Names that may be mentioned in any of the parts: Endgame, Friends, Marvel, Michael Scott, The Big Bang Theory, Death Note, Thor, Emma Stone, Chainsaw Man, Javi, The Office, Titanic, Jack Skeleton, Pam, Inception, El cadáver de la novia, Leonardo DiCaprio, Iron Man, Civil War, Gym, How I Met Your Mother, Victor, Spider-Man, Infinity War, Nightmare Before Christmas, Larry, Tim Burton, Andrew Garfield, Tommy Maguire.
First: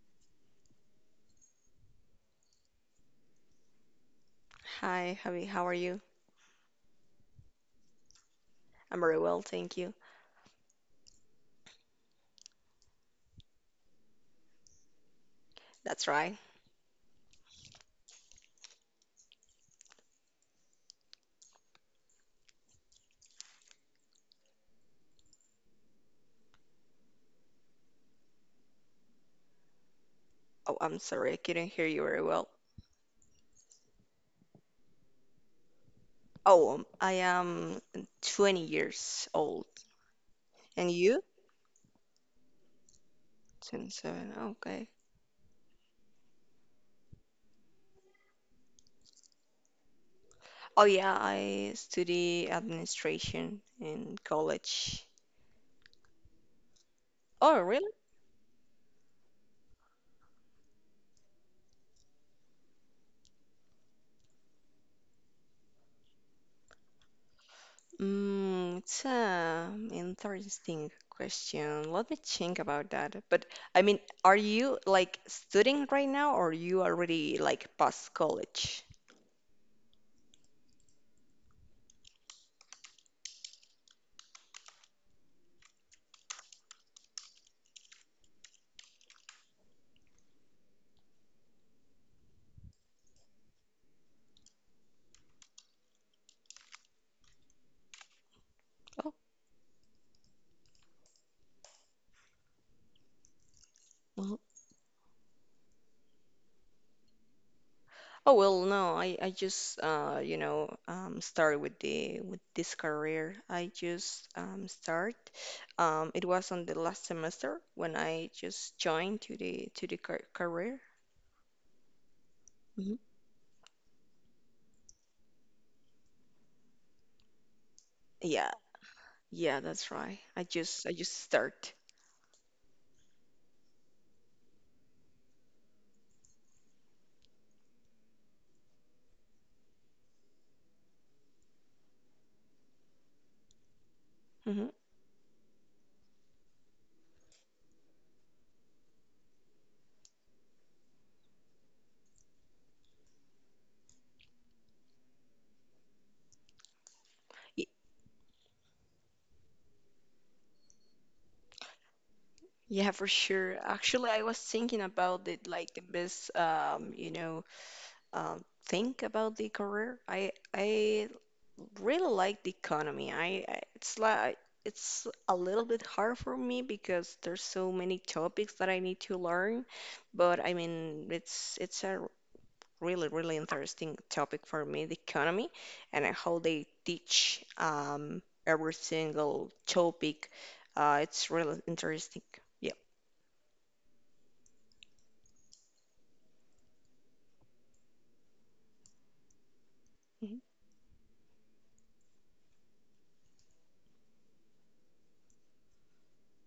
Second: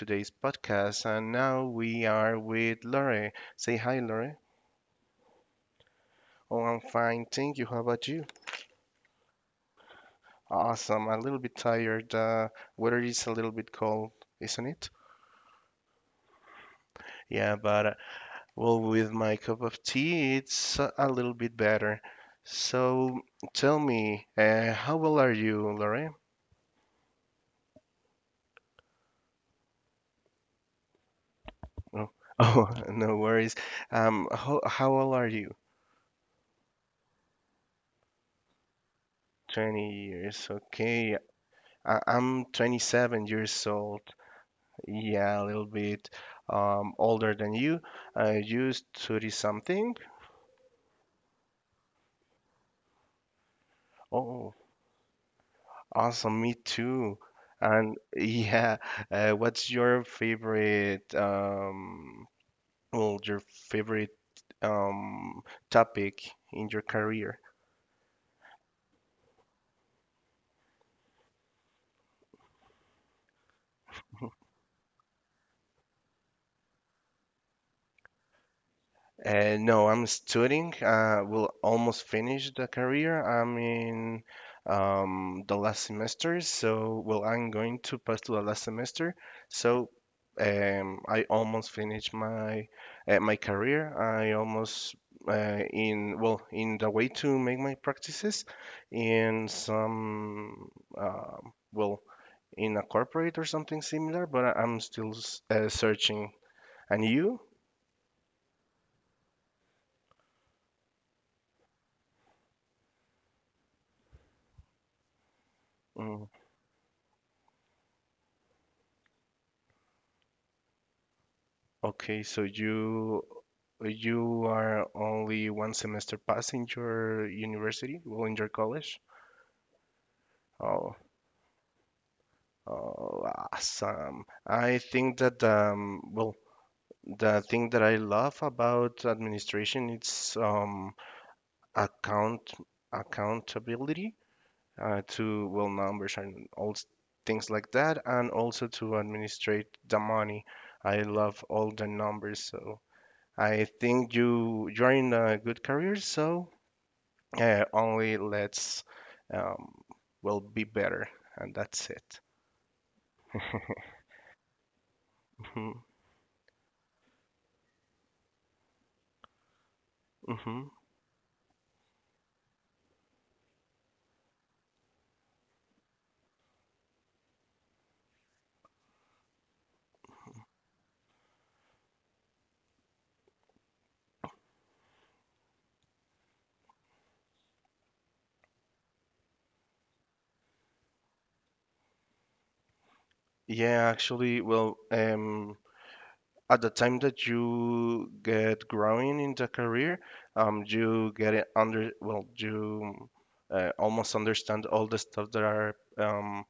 today's podcast. And now we are with Lore. Say hi, Lore. Hi, Javi, how are you? Oh, I'm fine. Thank you. How about you? I'm very well, thank you. Awesome. A little bit tired. Weather is a little bit cold, isn't it? That's right. Yeah, but well, with my cup of tea, it's a little bit better. So tell me, how old are you, Lore? Oh, I'm sorry, I couldn't hear you Oh, very well. oh, no worries. How old are you? Oh, I am 20 years old. 20 years. And Okay. you? I'm 27 years old. 27, okay. Yeah, a little bit older than you. You 30 something? Oh, yeah, I study administration in Oh, college. awesome. Me too. Oh, really? And what's your favorite, well, your favorite um, topic in your career? It's an interesting question. Let me think about that. But I mean, are you like studying right now or you already like past college? No, I'm studying. Will almost finish the career. I'm in the last semester, so well, I'm going to pass to the last semester. So I almost finished my my career. I almost in well in the way to make my practices in some uh, well in a corporate or something similar. Oh. But I'm still searching. And you? Oh well, no, I just started with the with this career. I just start. Mm. It was on the last semester when I just joined to the car career. Okay, so Hmm. you are only one semester past in your university, well, in your Yeah, college. yeah, that's right. Oh, I just start. oh, awesome. I think that well, the thing that I love about administration it's account accountability Hmm. To well numbers and all things like that, and also to administrate the money. I love all the numbers, so. I think you're in a good career, so Y- only let's um, be better, and that's it. Yeah, for sure. Actually, I was thinking about it hmm like the best think about the career. I hmm I really like the economy. I it's like it's a little bit hard for me because there's so many topics that I need to learn, but I mean it's a really really interesting topic for me, the economy, and how they teach every single topic. It's really interesting. Yeah. Yeah, actually, at the time that you get growing in the career, Mhm. You get it under, well, you almost understand all the stuff that are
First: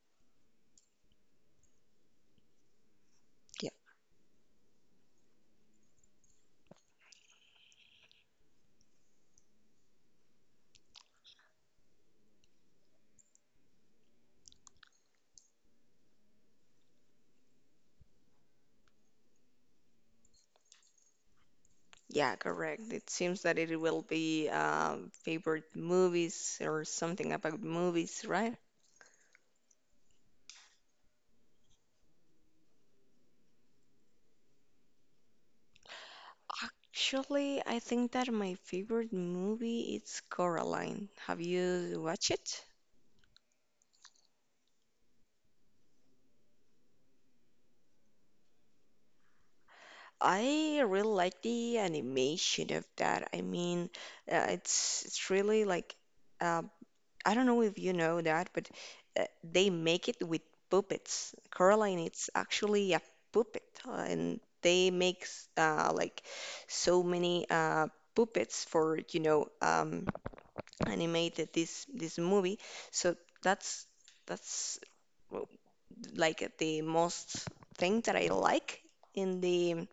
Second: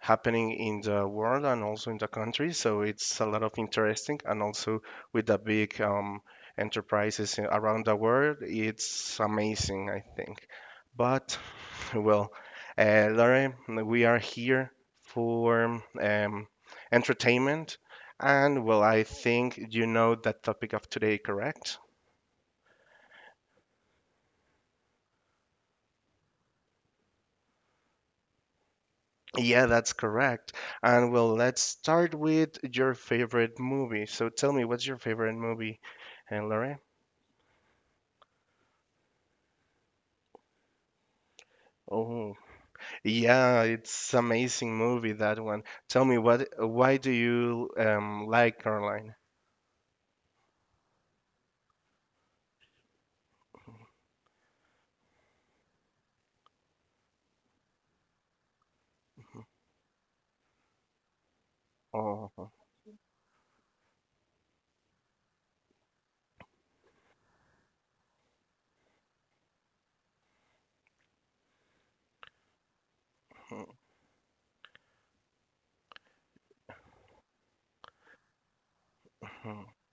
happening in the world and also in the country. So it's a lot of interesting, and also with the big enterprises around the world, it's amazing, I think. But well, Lauren, we are here for entertainment, and well, I think you know that topic of today, correct? Yeah, correct. It seems that it will be favorite movies or something about movies, right? Yeah, that's correct. And well, let's start with your favorite movie. So tell me, what's your favorite movie, Lauren? Actually, I think that my favorite movie is Coraline. Have you watched Oh, it? yeah, it's amazing movie that one. Tell me what why do you like Caroline? I really like the animation of that. I mean, it's really like uh, I don't know if you know that, but they make it with puppets. Coraline, it's Oh. actually a puppet, and they make like so many puppets for animated this movie. So that's that's w- like the most thing that I like in Mhm. the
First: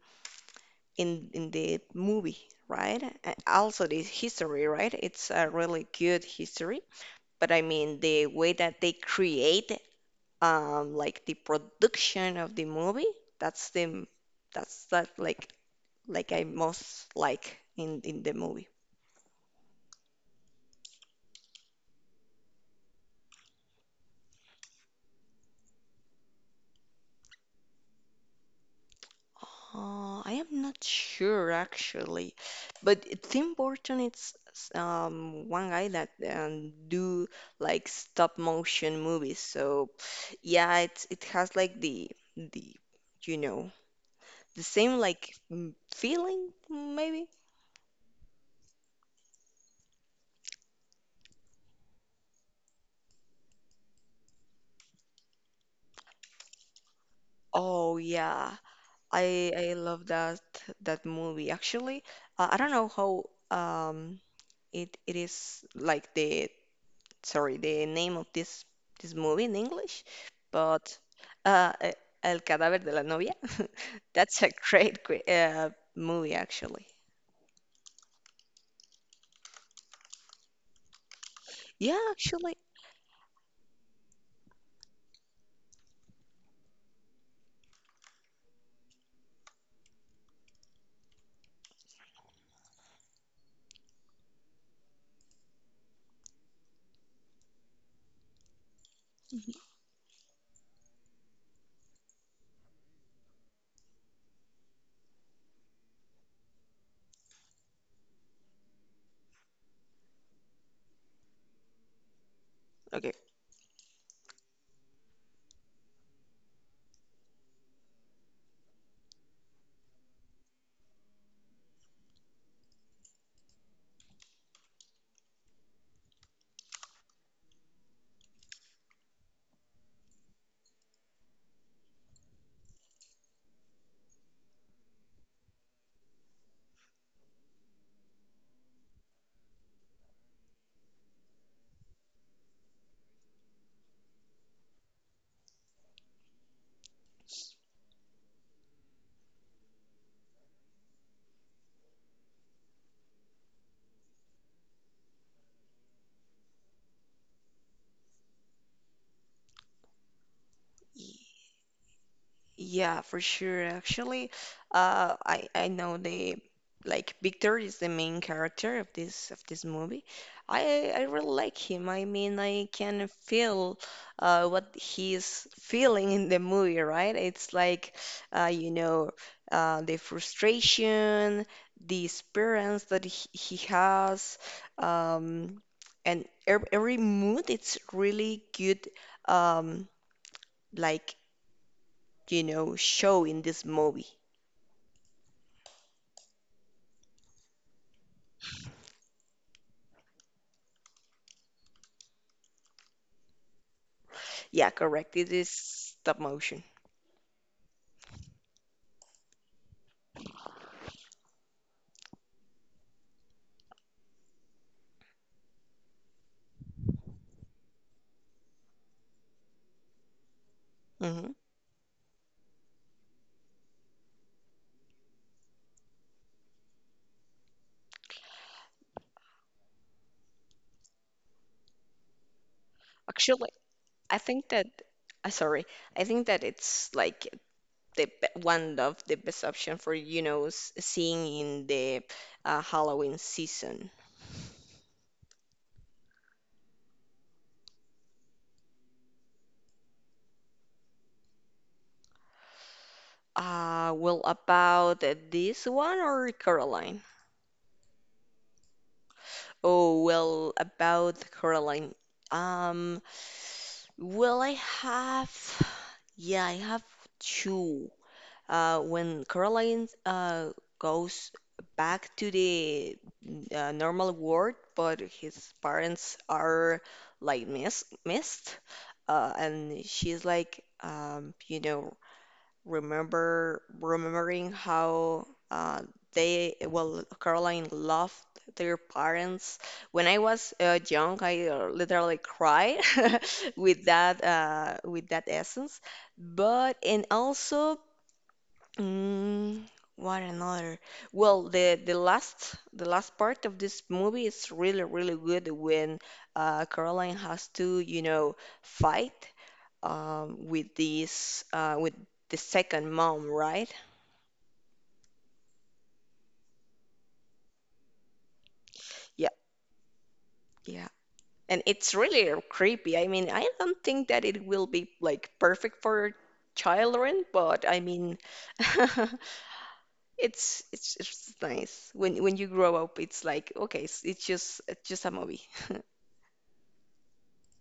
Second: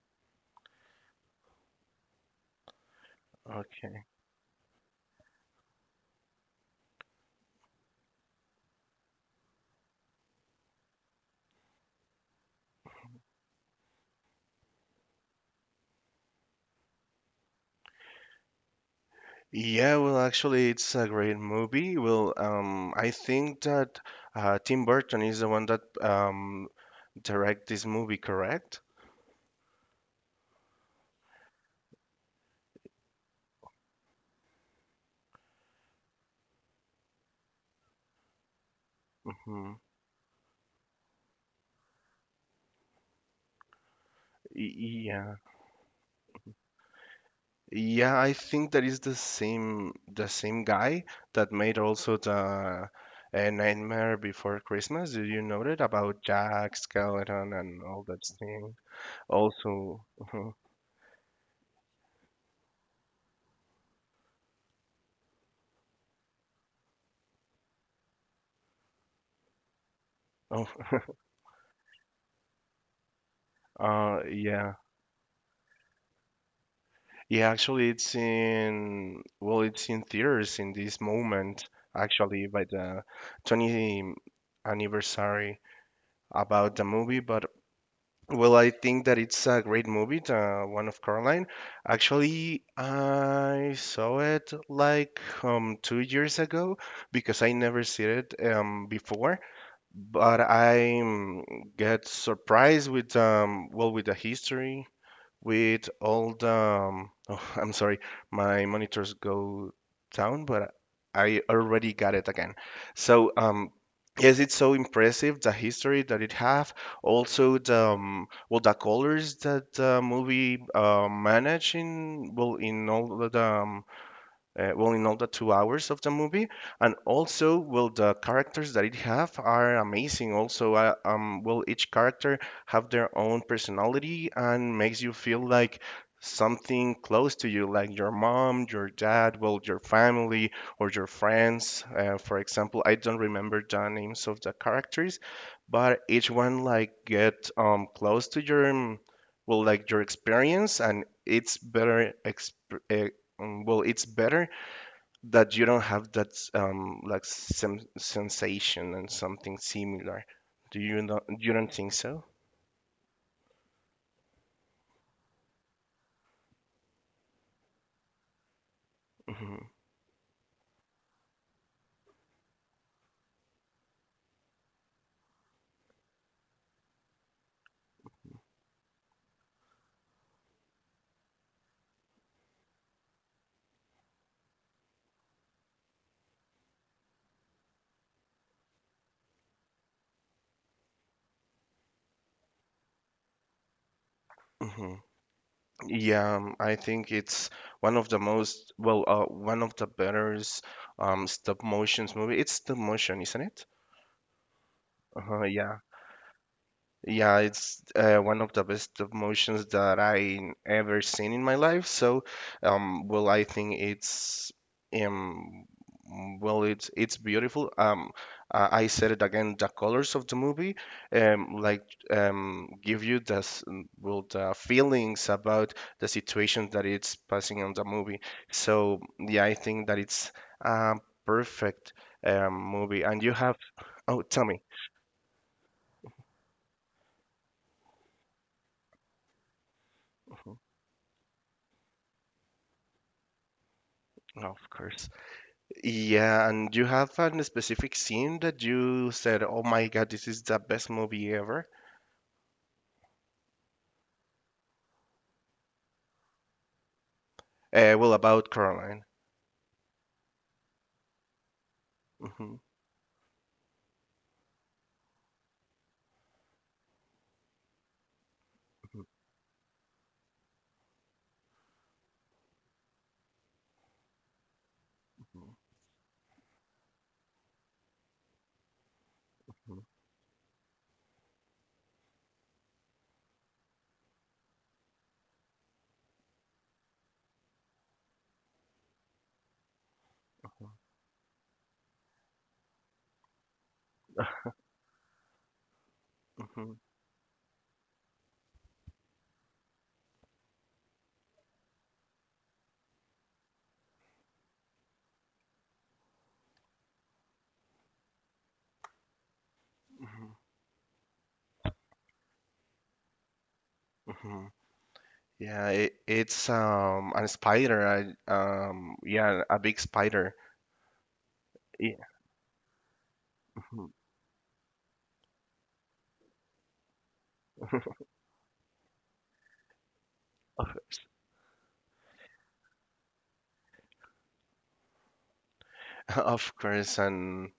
in the movie, right? A- Also the Okay. history, right? It's a really good history, but I mean the way that they create like the production of the movie, that's the that's that like I most like in the movie. Yeah, well, actually, it's a great movie. Well, I think that Tim Burton is the one that direct this movie, correct? I am not sure actually, but Tim Burton it's one guy that do like stop motion movies. Mm-hmm. So yeah, it has like the you know the same like feeling maybe. Yeah, I think that is the same guy that made also the Nightmare Before Christmas. Did you know that about Jack Skeleton and Oh all that yeah, thing? I Also, love that movie. Actually, I don't know how um it it is like the sorry the name of this movie in English, oh, but uh e- El cadáver de la novia. uh, That's a yeah, great great movie actually. yeah. Actually, it's in well, it's in theaters in this moment. Yeah, Actually, actually. by the 20th anniversary about the movie, but well, I think that it's a great movie, the one of Caroline. Actually, I saw it like 2 years ago because I never seen it before. Mhm. But I get surprised with with the history with all the oh, I'm sorry, my monitors go down, but I already got it again. Okay. So yes, it's so impressive the history that it have, also the the colors that the movie manage in well in all the in all the 2 hours of the movie, and also, well, the characters that it have are amazing. Also, each character have their own personality and makes you feel like something close to you, like your mom, your dad, well, your family or your friends. For example, I don't remember the names of the characters, but each one like get close to your like your experience, and it's uh, it's better that you don't have that sensation and something similar. Do you not? You don't think so? Yeah, for sure. Actually, I know the like Victor is the main character of Hmm this movie. I really like him. I mean, I can feel what he's feeling in the movie, right? It's like uh, you know the frustration, the experience that he has, um, and every mood. It's really good. Um, like you know, show in this movie. hmm Yeah, I think it's one of the better stop motions movie. It's stop motion, isn't it? Yeah, correct. It Uh-huh, is yeah. stop motion. Yeah, it's one of the best emotions that I ever seen in my life. So, I think it's um, it's beautiful. I said it again. The colors of the movie, Hmm. um, like give you the s- well the feelings about the situation that it's passing on the movie. So, yeah, I think that it's a perfect movie. And you Actually, have I oh, tell think me. that, uh, sorry, I think that it's like one of the best option for, you know, Mhm. Seeing in the Halloween season. Of course. Yeah, and you have a specific scene that you said, "Oh my God, this is the best movie ever." About this one or Caroline? Well, about Coraline. Oh, well, about Caroline. Hmm Um, well, I have, yeah, I have two. Hmm When Caroline goes back to the normal world, but his parents are like missed, hmm and she's like, remembering how they well Caroline loved their parents. When I was young, I literally cried with that essence, hmm but and also. Mm, what another? Well, the last part of this movie is really really good when Caroline has to you know fight with this with the second mom, right? hmm Yeah, it's a spider. Yeah, Yeah, a big spider. yeah. And it's Yeah. really creepy. I mean, I don't Mhm. think that it will be like perfect for children, but I mean, it's Of it's course. it's nice when you grow up. It's like okay, it's just a movie. Of course, and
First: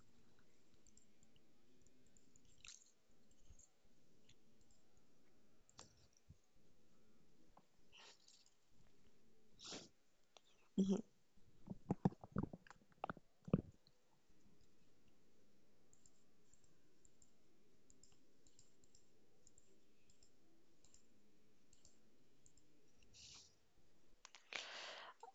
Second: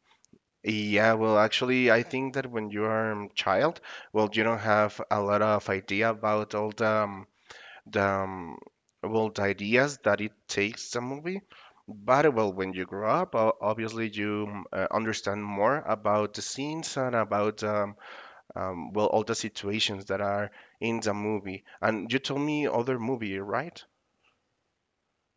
yeah, well, actually, I think that when you are a child, well, you don't have a lot of idea about all the the um, the ideas that it takes the movie, but well when you grow up obviously you understand more about the scenes and about all the situations that are in the movie. And you told me other movie, right?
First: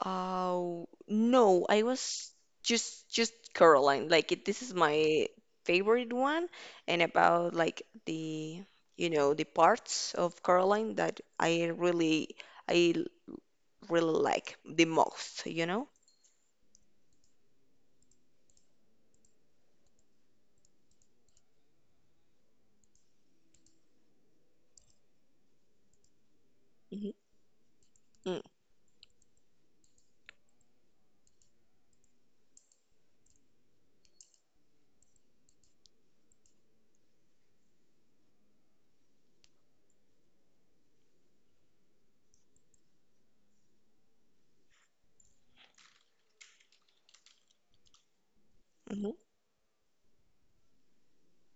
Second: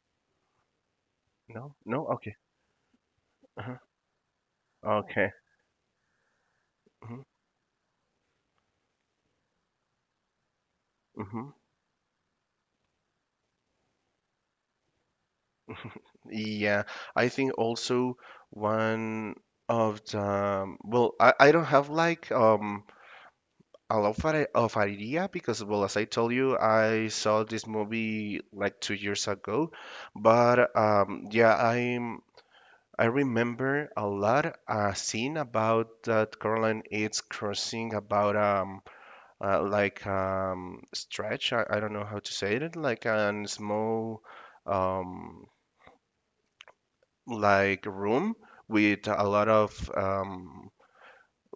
Oh, no, No, I no, was okay. Just Uh-huh. Caroline. Like it, this is my Okay. favorite one, and Mhm. about like the you know the parts of Caroline that Mhm. I I l- really like the most, you know? Yeah, I think also one of the I don't have like I love Far- of Ariria because, well, as I told you, I Mm-hmm. saw this movie like 2 years ago. But yeah, I remember a lot a scene about that Caroline is crossing about stretch. I don't know how to say it, like a small um like room with Mm-hmm. a lot of um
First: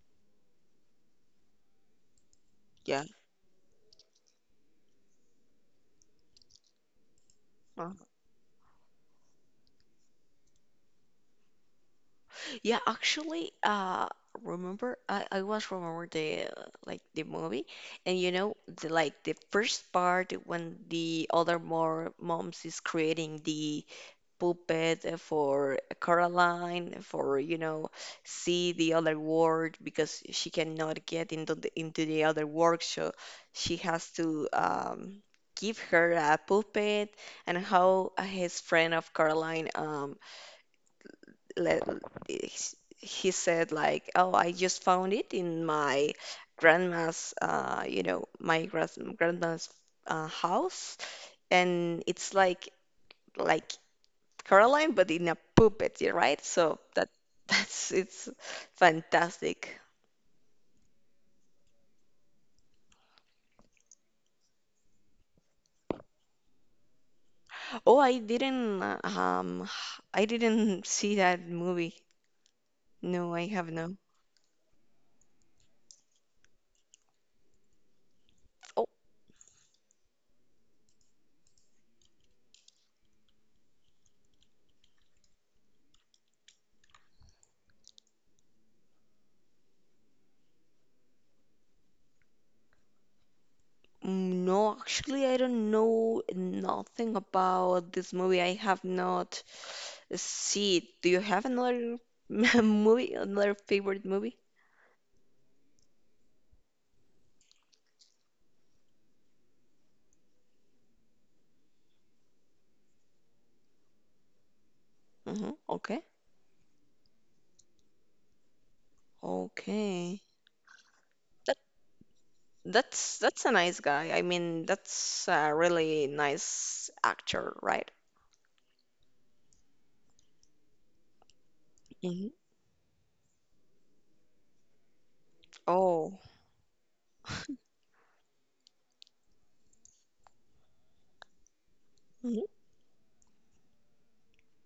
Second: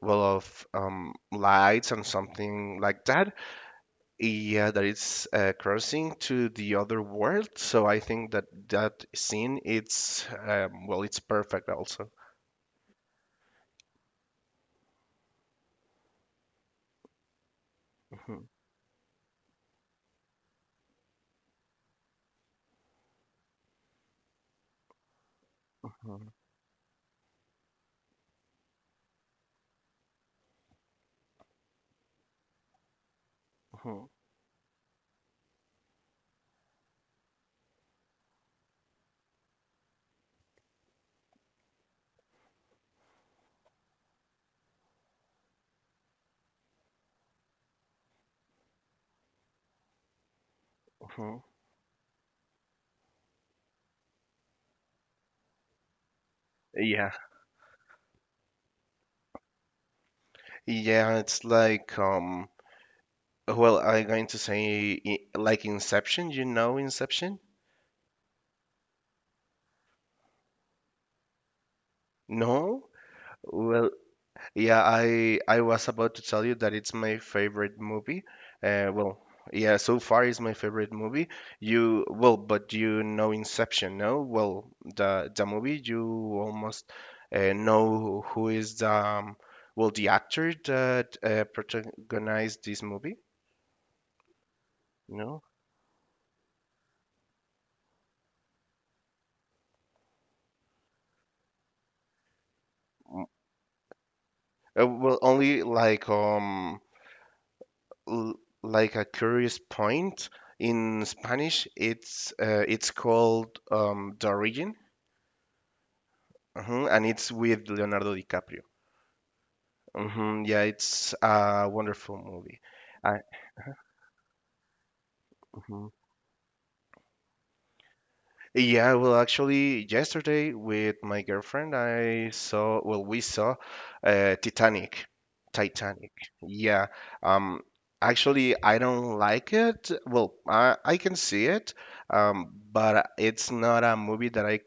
well of um lights and something Yeah. like that. Yeah, that is crossing to the other world. So I uh think that that scene, it's it's perfect also. Yeah, actually remember I was remember the like the movie, and you Mhm, know the like the first part when the other more moms is creating the puppet, for mhm, Coraline, for, you know, see the other world because she cannot get into the other world. So she has mhm, to give her a puppet, and how his friend of Coraline, let, he said like, oh, I just found it in my grandma's, you know, my grand grandma's house. mhm. And it's like Caroline, but in a puppet, yeah, right? So that Yeah, that's it's fantastic. yeah, it's like I'm going to say like Inception. You know Inception? Oh, I didn't see that movie. No? No, I have Well. no. Yeah, I was about to tell you that it's my favorite movie. Oh, Uh, well, yeah, so far it's my favorite movie. You well, but you know Inception, no? Well, the movie you almost know who is the the actor that protagonized this movie, mm, no, actually, I no? don't know nothing about this movie. I have not seen it. Do you have another movie, Mm. another favorite movie? Well, only like l like a curious point in Spanish, it's called the origin. Hmm. Okay. Hmm And it's with Leonardo DiCaprio. Okay. Hmm Yeah, it's a wonderful movie. I, That's a nice guy. I mean, that's a mhm. really nice actor, right? Yeah, well, actually, yesterday with my girlfriend, I Hmm. saw, well, we saw Titanic. Titanic. Oh, Yeah. Um, Actually, I don't like it. Well, I can see it, hmm. But it's not a movie that I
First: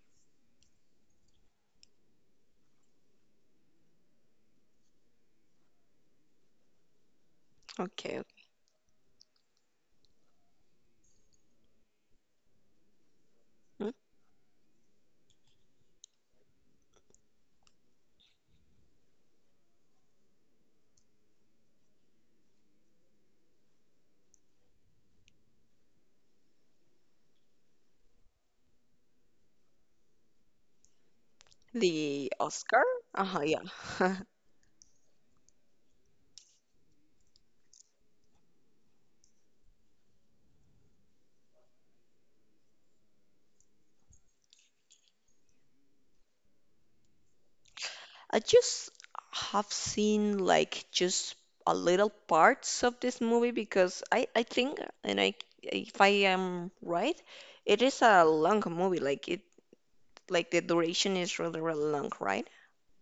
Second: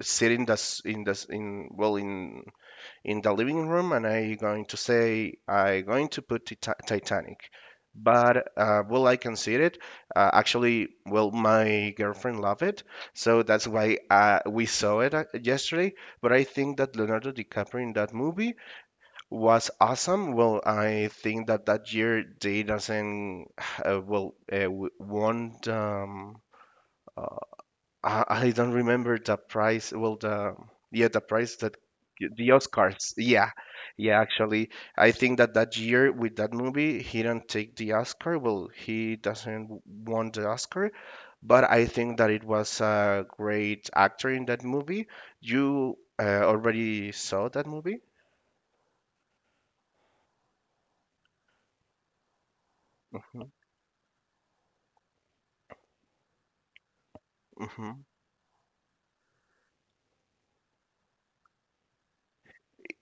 sit in the s- in the s- in well in the living room and I'm going to say I'm going to put Titanic. Okay. But will I consider it? Actually, well, my girlfriend loved it, so that's Mhm. why we saw it yesterday. But I think that Leonardo DiCaprio in that movie was awesome. Well, I think that that year they doesn't won uh, I don't remember the price. Well, the Yeah, the price that The the Oscar? Oscars. Uh-huh, Yeah, yeah. yeah. Actually, I think that that year with that movie, he didn't take the Oscar. Well, he doesn't won the Oscar, but I think that it was a great actor in that movie. You already saw that movie? I just have seen like just a little parts of this Hmm movie because I think, and I if I am right, it hmm is a long movie. Like it like the duration is really really long, right?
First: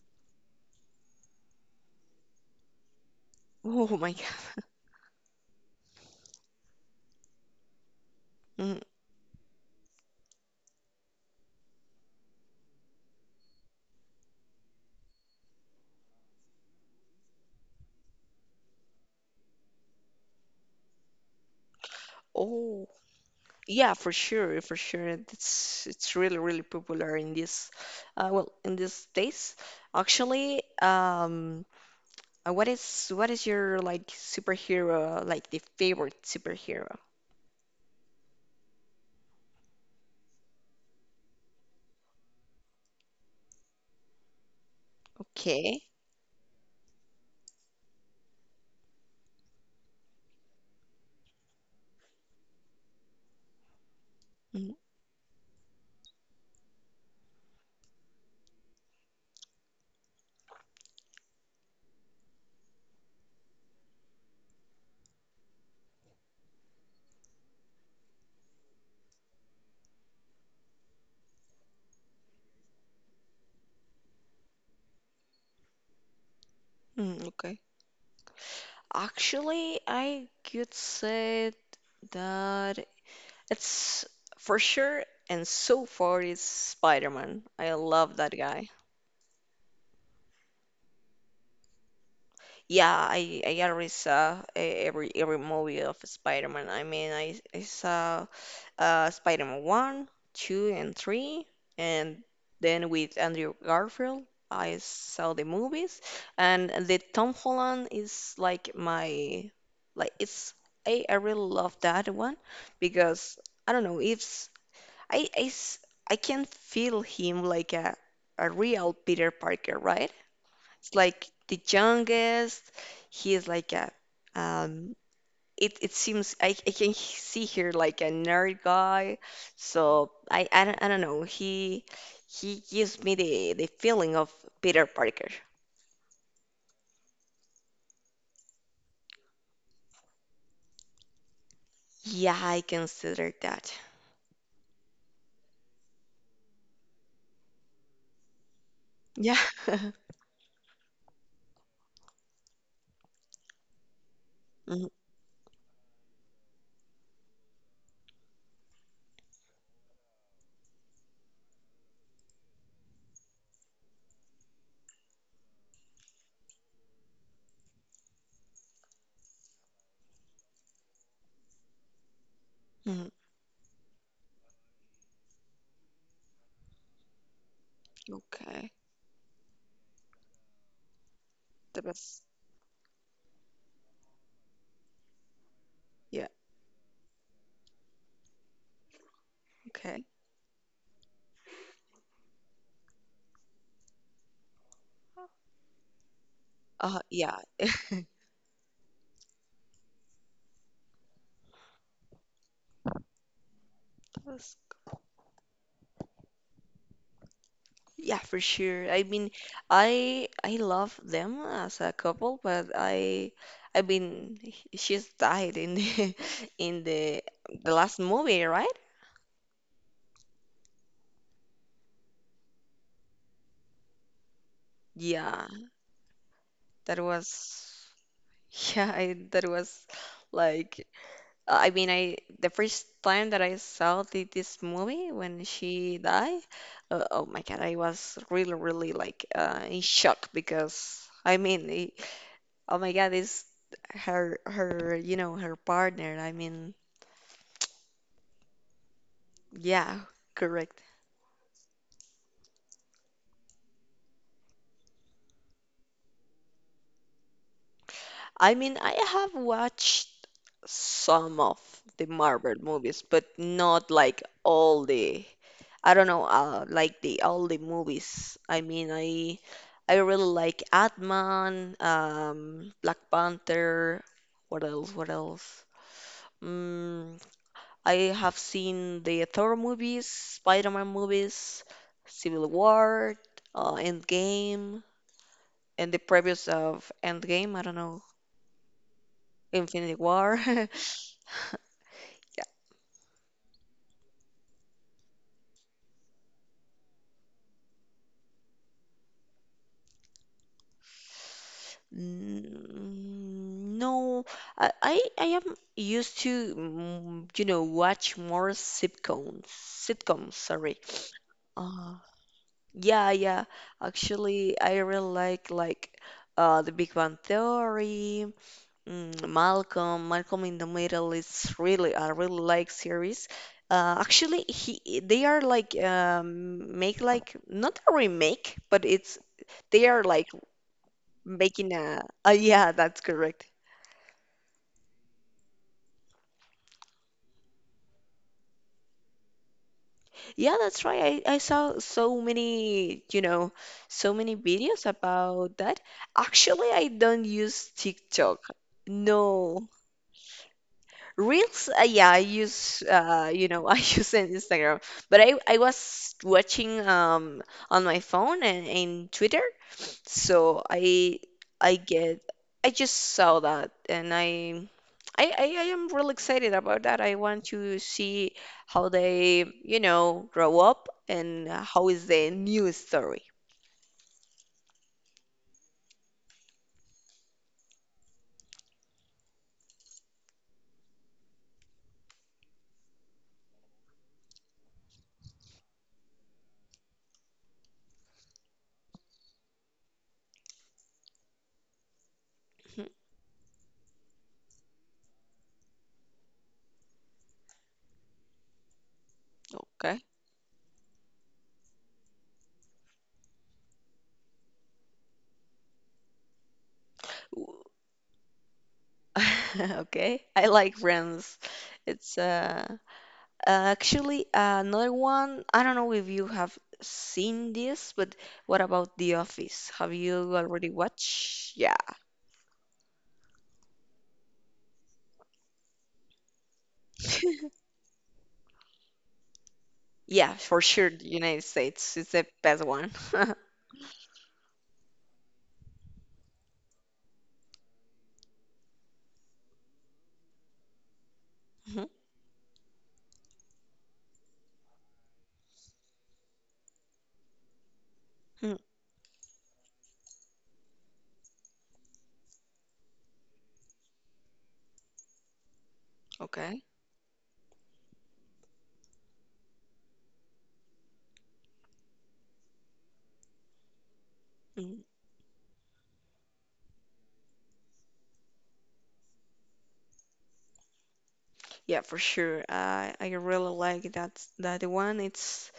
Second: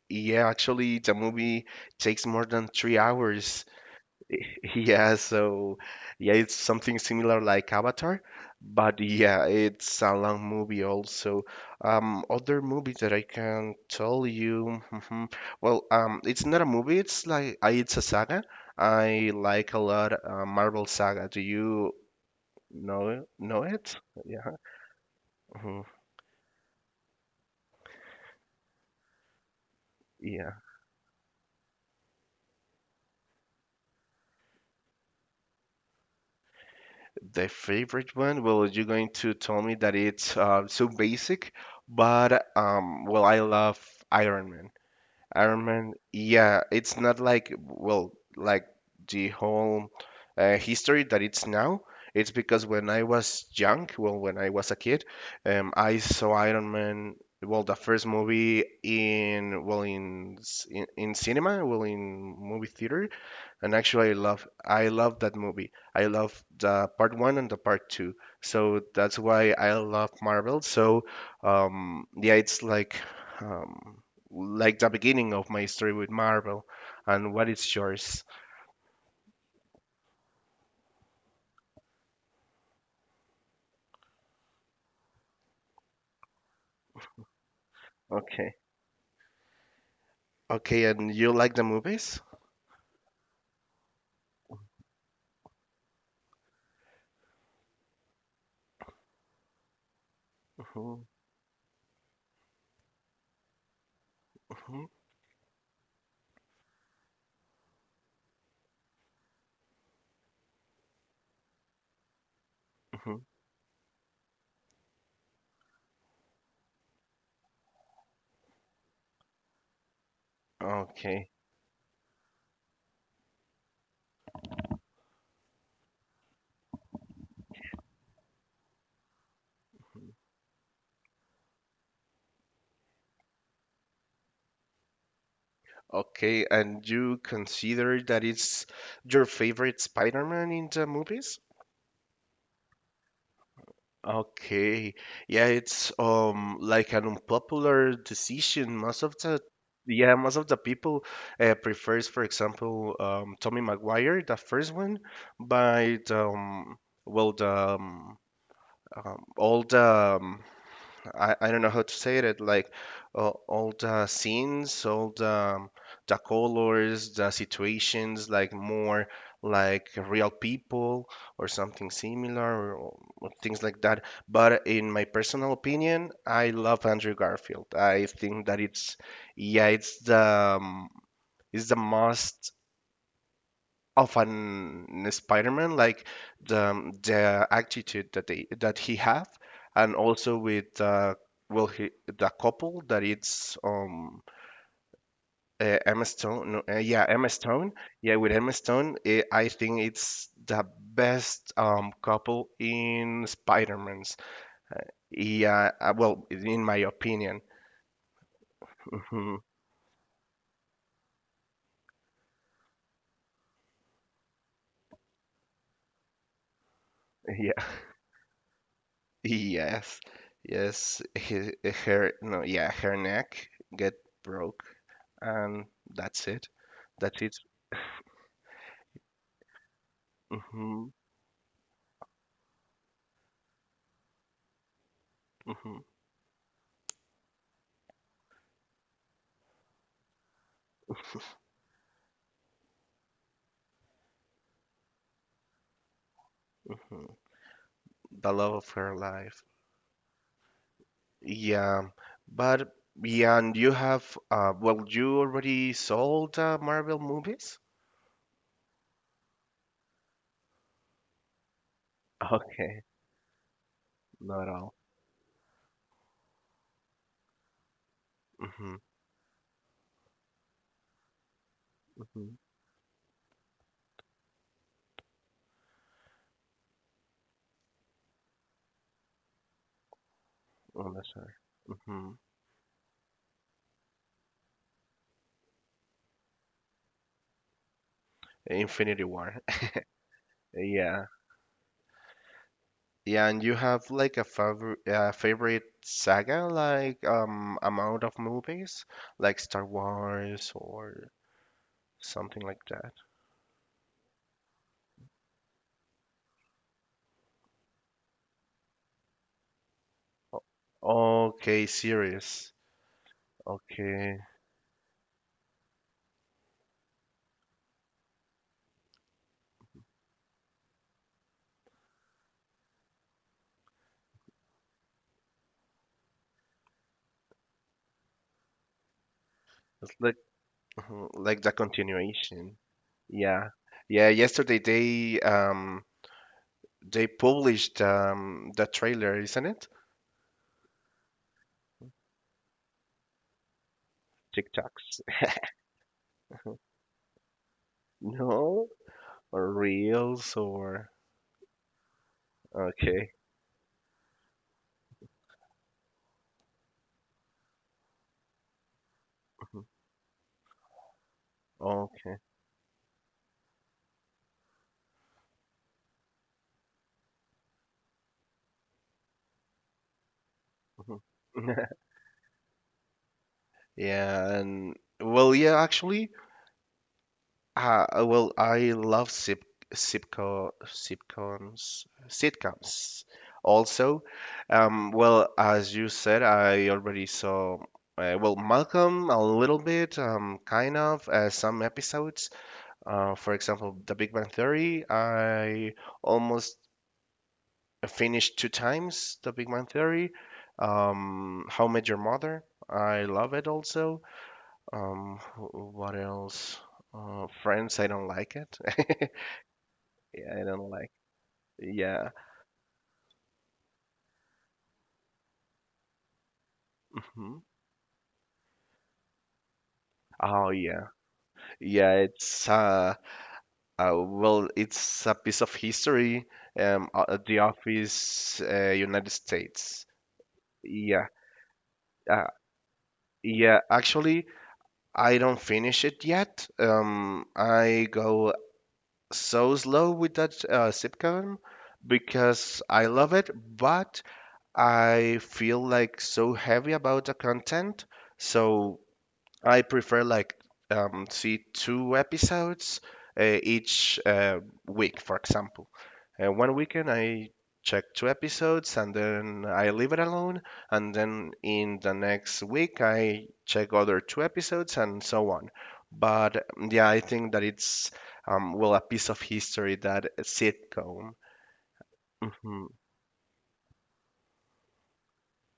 Yeah, actually, the movie takes more than 3 hours. Oh my God. Yeah, so yeah, it's something similar like Avatar, but yeah, it's a long movie also. Other movie that I can tell you, mhm, well, it's not a movie, it's like it's a saga. I like a lot Marvel Saga. Do you Mhm. Know Yeah, it? for Yeah. sure, for sure. Mhm. It's really really popular in this, in these days. Yeah, Actually, what is your like superhero like the favorite superhero? the favorite one. Well, you're going to tell me that it's so basic, but well, I love Iron Man. Iron Okay. Man, yeah, it's not like, well, like the whole history that it's now. It's because when I was young, well, when I was Mm, a kid, I saw Iron Man, well, the first movie in, well, in cinema, well, in movie theater. And actually, I love that movie. I love the part one and the part two. So that's why I love Marvel. So yeah, it's um, like the beginning of my story with Marvel. mm, And what okay. is yours? Actually, I could say that it's for sure and so far is Spider-Man. I love that Okay. guy. Okay, and you like the movies? Yeah, I already saw every movie of Spider-Man. I mean, I saw Spider-Man 1, 2 and Hmm 3 and then with Andrew Garfield, I hmm saw the movies, and the Tom Holland is like my like it's I really love that one hmm because I don't know, it's I s- I can feel him like a real Peter Parker, right? Like Okay. the youngest. He is like a um it it seems I can see here like a nerd guy. So I don't know. He gives me the feeling of Peter Parker. Okay, and you consider that it's your favorite Spider-Man in the movies? Yeah, I consider that. Okay. Yeah, it's like an unpopular decision. Most of Yeah. the yeah, most of the people prefers, for example, Tommy Maguire, the first Mhm, one, by the, well, the um, all the um, I don't know how to say it, like all the scenes, all the colors, the situations, like more like real people or something similar, mhm. or things like that. But in my personal opinion, I love Andrew Garfield. I think that Okay. it's the it's the The best. most of an Spider-Man, like Yeah. The attitude that they that he have, and Okay. also with the couple that it's Emma Stone, no, yeah Emma Yeah, Stone, yeah with Emma Stone, I think it's the best couple in Spider-Man's. it was. Yeah, well in my opinion. Yeah, for sure. I mean, Mhm. I love them as a couple, but she's died in the in the Yeah, last movie, right? yes, yes, he, her no, yeah her neck get broke, Yeah, and that's it. that That's it. was yeah, that was like Hmm. I mean, I the first time that I saw this movie when Hmm. she died, oh my God, I was really really like in shock because I mean, I oh my God, Is her you know her partner. I mean, Hmm. The love of her life. yeah, correct. Yeah, but yeah, and you have well, you already sold Marvel movies? I mean, I have watched some of the Marvel Okay, movies, but not like not all. all the. I don't know, like the all the movies. I Mm-hmm, mean, I I really like Ant-Man, mm-hmm. Black Panther. What else? What else? Mm, I have seen the Thor movies, Spider-Man Oh, that's movies, right. Hmm. Civil War, Endgame, and the previous of Endgame, I don't know, Infinity War. Infinity War. Yeah. Yeah, and you have like a favorite favorite saga, like amount of movies, like Star Wars or something like that. Mm, no, I am used to, mm, you know, watch more sitcoms. Sitcoms, sorry. Okay, Uh, series. yeah, yeah. Okay, Actually, I really like The Big Bang Theory, Malcolm in the Middle is really I really like series. Actually, he they are like make like not a remake, but it's they it's are like like like the making a continuation. yeah, that's correct. Yeah, yeah. Yesterday they published the trailer, isn't it? Yeah, that's right. I saw so many, you know, so many videos TikToks. about that. Actually, I don't use TikTok. No, or No. reels or Reels, yeah, I use, okay. I use in Instagram, but I was watching on my phone and in Twitter, Mhm. so I Okay. get I just saw that, and I am really excited about that. I want to see how they, you know, grow up Mhm. and how is the new story. Yeah, and well, yeah, actually. Well, I love sip sitco sitcoms sitcoms also. Well, as you said, I already saw well Malcolm a little bit, kind of some episodes. Mhm. For example, The Big Bang Theory. I almost finished two times The Big Bang Okay. Theory. How I Met Your Mother. I love it also. What else? W- Friends, I don't like it. okay, Yeah, I I don't like like. Friends. Yeah. It's uh. Actually, another one, I don't know if you have Hmm. seen this, but what about The Office? Have you Oh already yeah. watched? Yeah. Yeah, it's well, it's a piece of history The Office United States. Yeah, for sure, the Yeah. United States is the Uh, best one. yeah, actually I don't finish it yet. Um, I go so slow with that sitcom Mhm. because I love it, but I feel like so heavy about the content. Mm, So I prefer like see two episodes each week, for example. One okay. weekend I check two episodes and then I leave it alone, and then in the next week I check other two episodes Mm. and so on. But mm, yeah, I think that it's well a piece of history that sitcom. Yeah, for sure. I really like that that one. It's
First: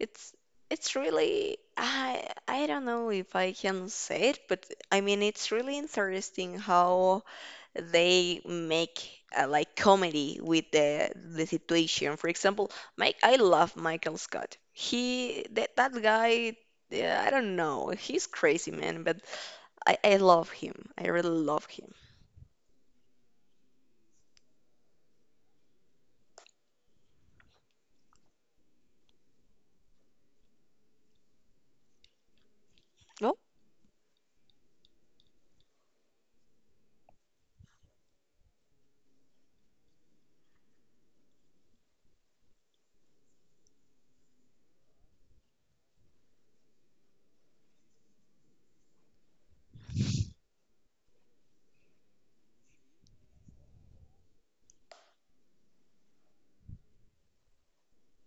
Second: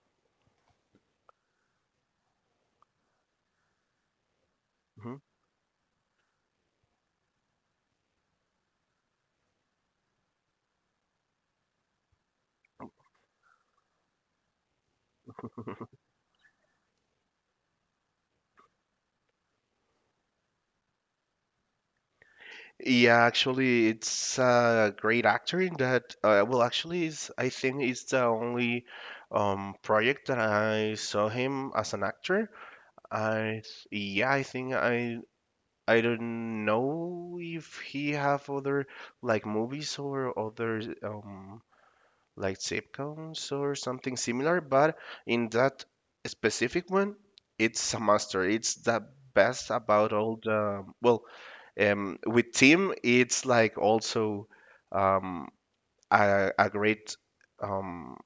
It's it's really I don't know if I can say it, but I Hmm. mean it's really interesting how they make like comedy with the situation. For example, Mike, I love Michael Scott. He that that guy, yeah, I don't know, he's crazy man, but I love him. I really love him. Yeah, actually, it's a great actor in that. Well, actually, is I think it's the only project that I saw him as an actor. Oh Yeah, I think I don't know if he have other like movies or other like zip sitcoms or something similar, but in that specific one, it's a master. It's the best about all the well, with Tim, it's like also um, a great um,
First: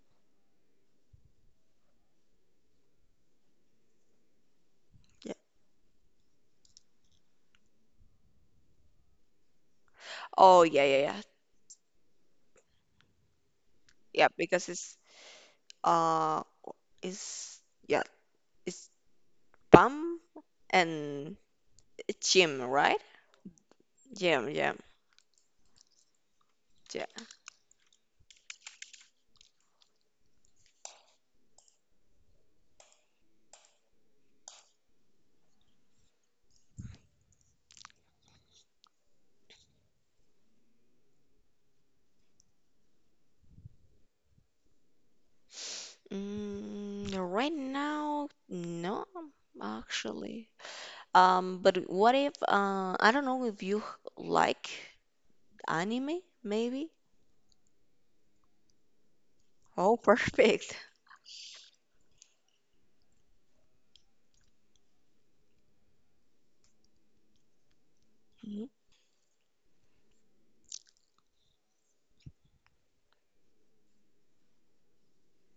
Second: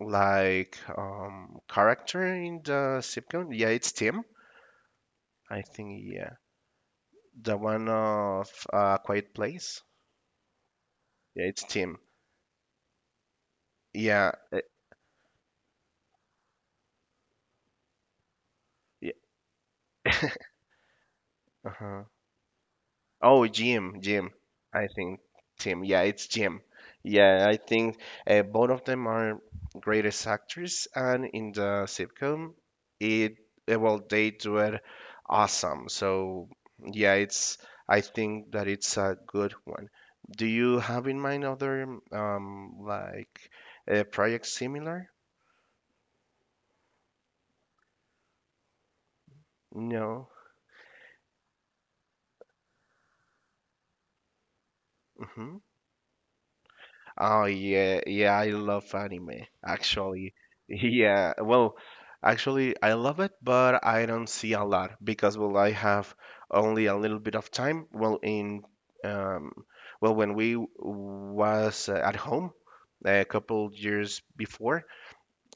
character in the zip sitcom. Yeah, it's Tim. yeah. I think yeah, the one of Quiet Place. Oh yeah yeah yeah, Yeah, it's Tim. yeah Yeah, because uh it's yeah it's yeah. Pam and Uh-huh. Gym, right? Oh, Jim, Jim. Gym, yeah, I think Tim. Yeah, it's Jim. yeah. Yeah, I think both of them are greatest actors, and in the sitcom, it well they do it awesome. So yeah, it's I think that it's a good one. Do you have in mind other um like projects similar? Mm, right now, no, No. actually. But what if I don't know if you like Mm-hmm. anime, maybe? Oh yeah, yeah, I love anime Oh, actually. perfect. Yeah, well, actually I love it, but I don't see a lot because well I have only a little bit of time. Well, in um well when we was at home a couple years before,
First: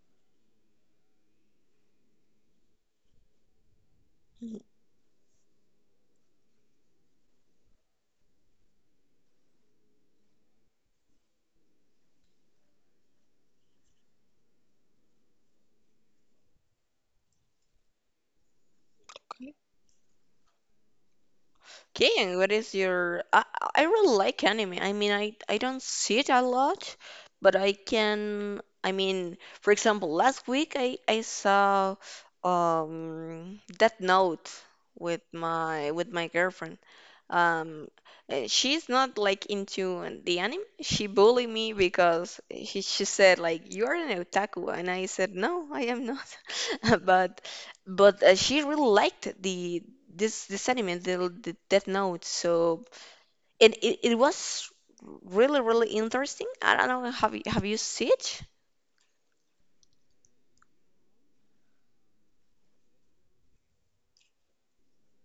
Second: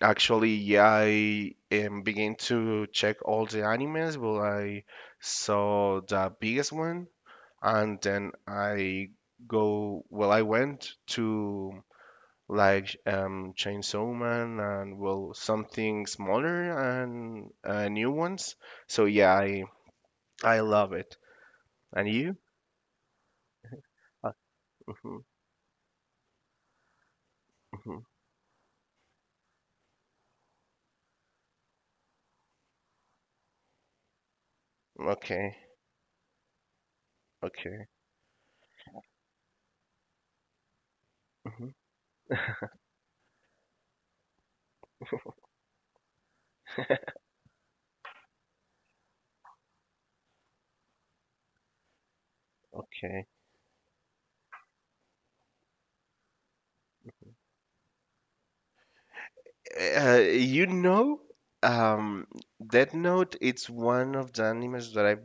actually yeah, I began to check all the animes. Well, Mhm. I saw the biggest one and then I go well I went to like Chainsaw Man and well something smaller and new ones. So yeah, I love it. And Okay, you? what is your? I really Uh, like anime. I mean, mhm, I don't see it a lot, but I mhm. can. I mean, for example, last week I saw Death Note with Okay, my girlfriend. okay, Um, and she's not like into the anime. She bullied mhm, me because she said like you are an otaku, and I said no, I am not. but but she really liked the this anime the Death Note, so okay. and it was really really interesting. I don't know, have you seen it? You know, um, Death Note. It's one of the animes that I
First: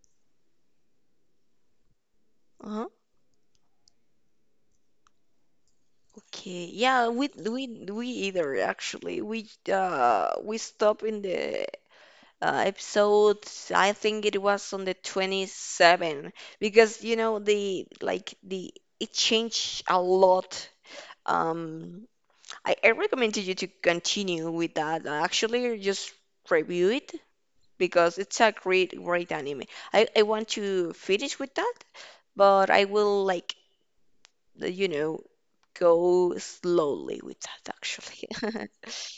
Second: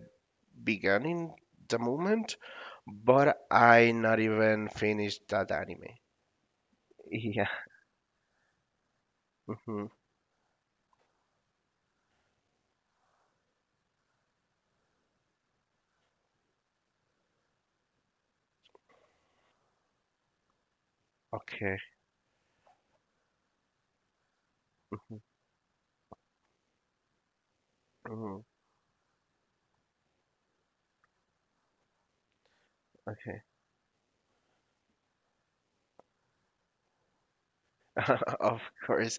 began in the moment, Uh-huh. but I not even finished that anime. Okay yeah, we Yeah. we we either. Actually, Mhm. We stopped in the episode, I think it was on the 27 because you know the like the it changed a lot, um. Okay. I recommended you to continue with that. Mhm, Actually, just review it because it's mhm. a great, great anime. I want to finish with that, but I will Okay. like, you know, go slowly with that actually. Of course.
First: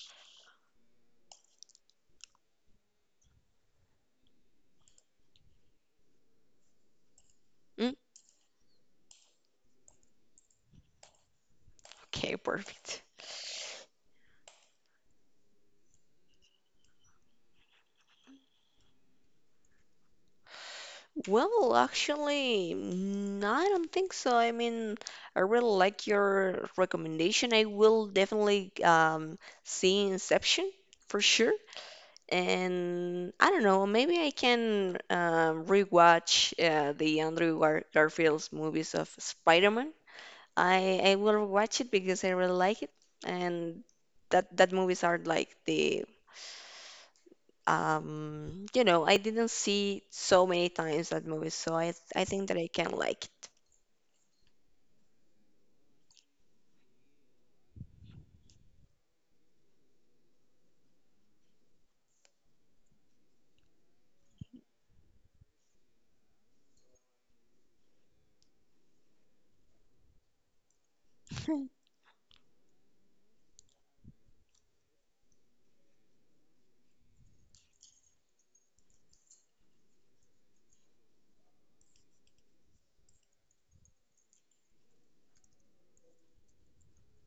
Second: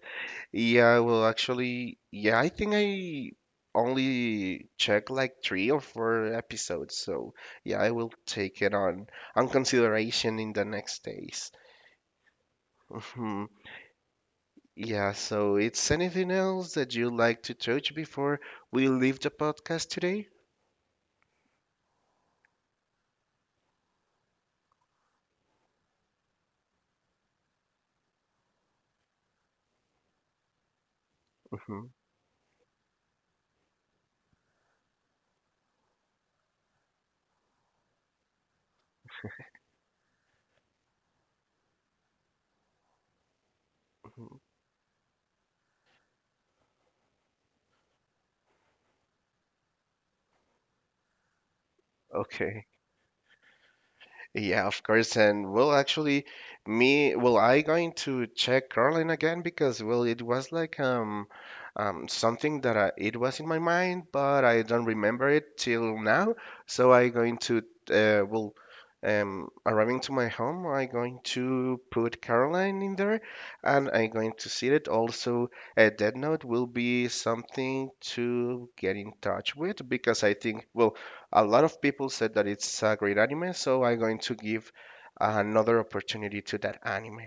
Yeah, well, actually, yeah, I think I only checked like three or four episodes, so yeah, I Mm, will take it on consideration in the next days. okay, perfect. Hmm. Yeah, so it's anything else that you'd like to touch before we leave the podcast today? Well, actually, mm, I don't think so. I mean, I really like your recommendation. I will definitely see Inception for sure. Hmm. And I don't know, maybe I can rewatch the Andrew Gar Garfield's movies of Spider-Man. I will watch it because I really like it, and Hmm. that that movies are like the you know I didn't see so many times that movie, so I think that Okay. I can like it. Yeah, of course. And well, actually, me, well, I going to check Carlin again because, well, it was like something that I, it was in my mind, but I don't remember it till now. So I going to uh, well, arriving to my home, I going to put Caroline in there, and I going to see it. Also, a Dead Note will be something to get in touch with because I think, well a lot of people said that it's a great anime, so I'm going to give another opportunity to that anime.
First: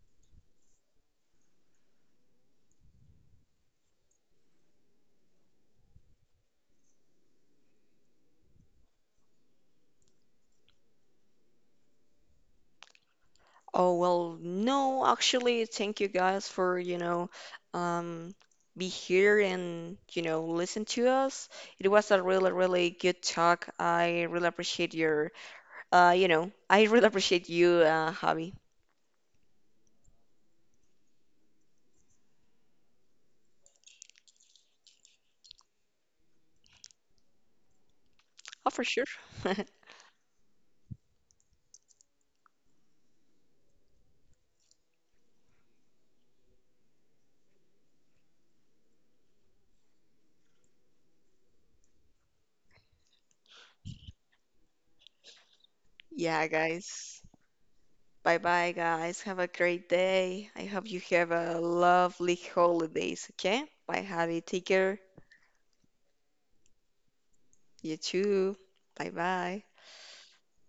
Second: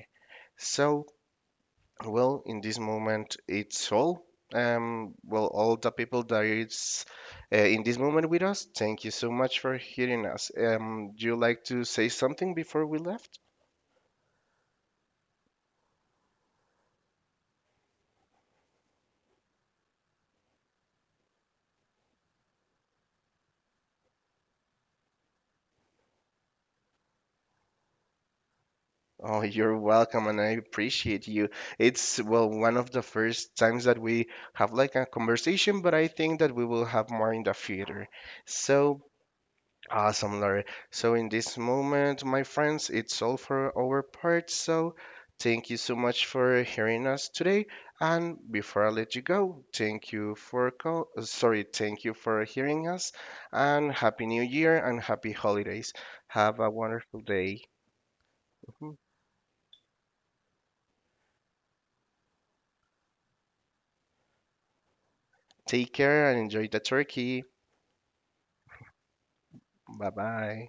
So, well, in this moment, it's all. Well, all the people that is in this moment with us, thank you so much for hearing us. Do you like to say something before we left? Oh, well, no, actually, thank you guys for, you know, um, be here and, you know, listen to us. It was a really, really good talk. I really appreciate your, I really appreciate you, Javi. Oh, you're welcome, and I appreciate you. It's, well, one of the first times that we have like a conversation, but I think that we will have more in the future. Oh, for So, sure. awesome, Larry. So in this moment, my friends, it's all for our part. So thank you so much for hearing us today. And before I let you go, thank you for hearing us. And happy New Year and happy holidays. Yeah, Have a wonderful guys. day. Bye bye, Mhm. guys. Have a great day. I hope you have a lovely holidays, okay? Bye, Javi. Take care. Take care and enjoy the turkey. You too. Bye bye. Bye bye.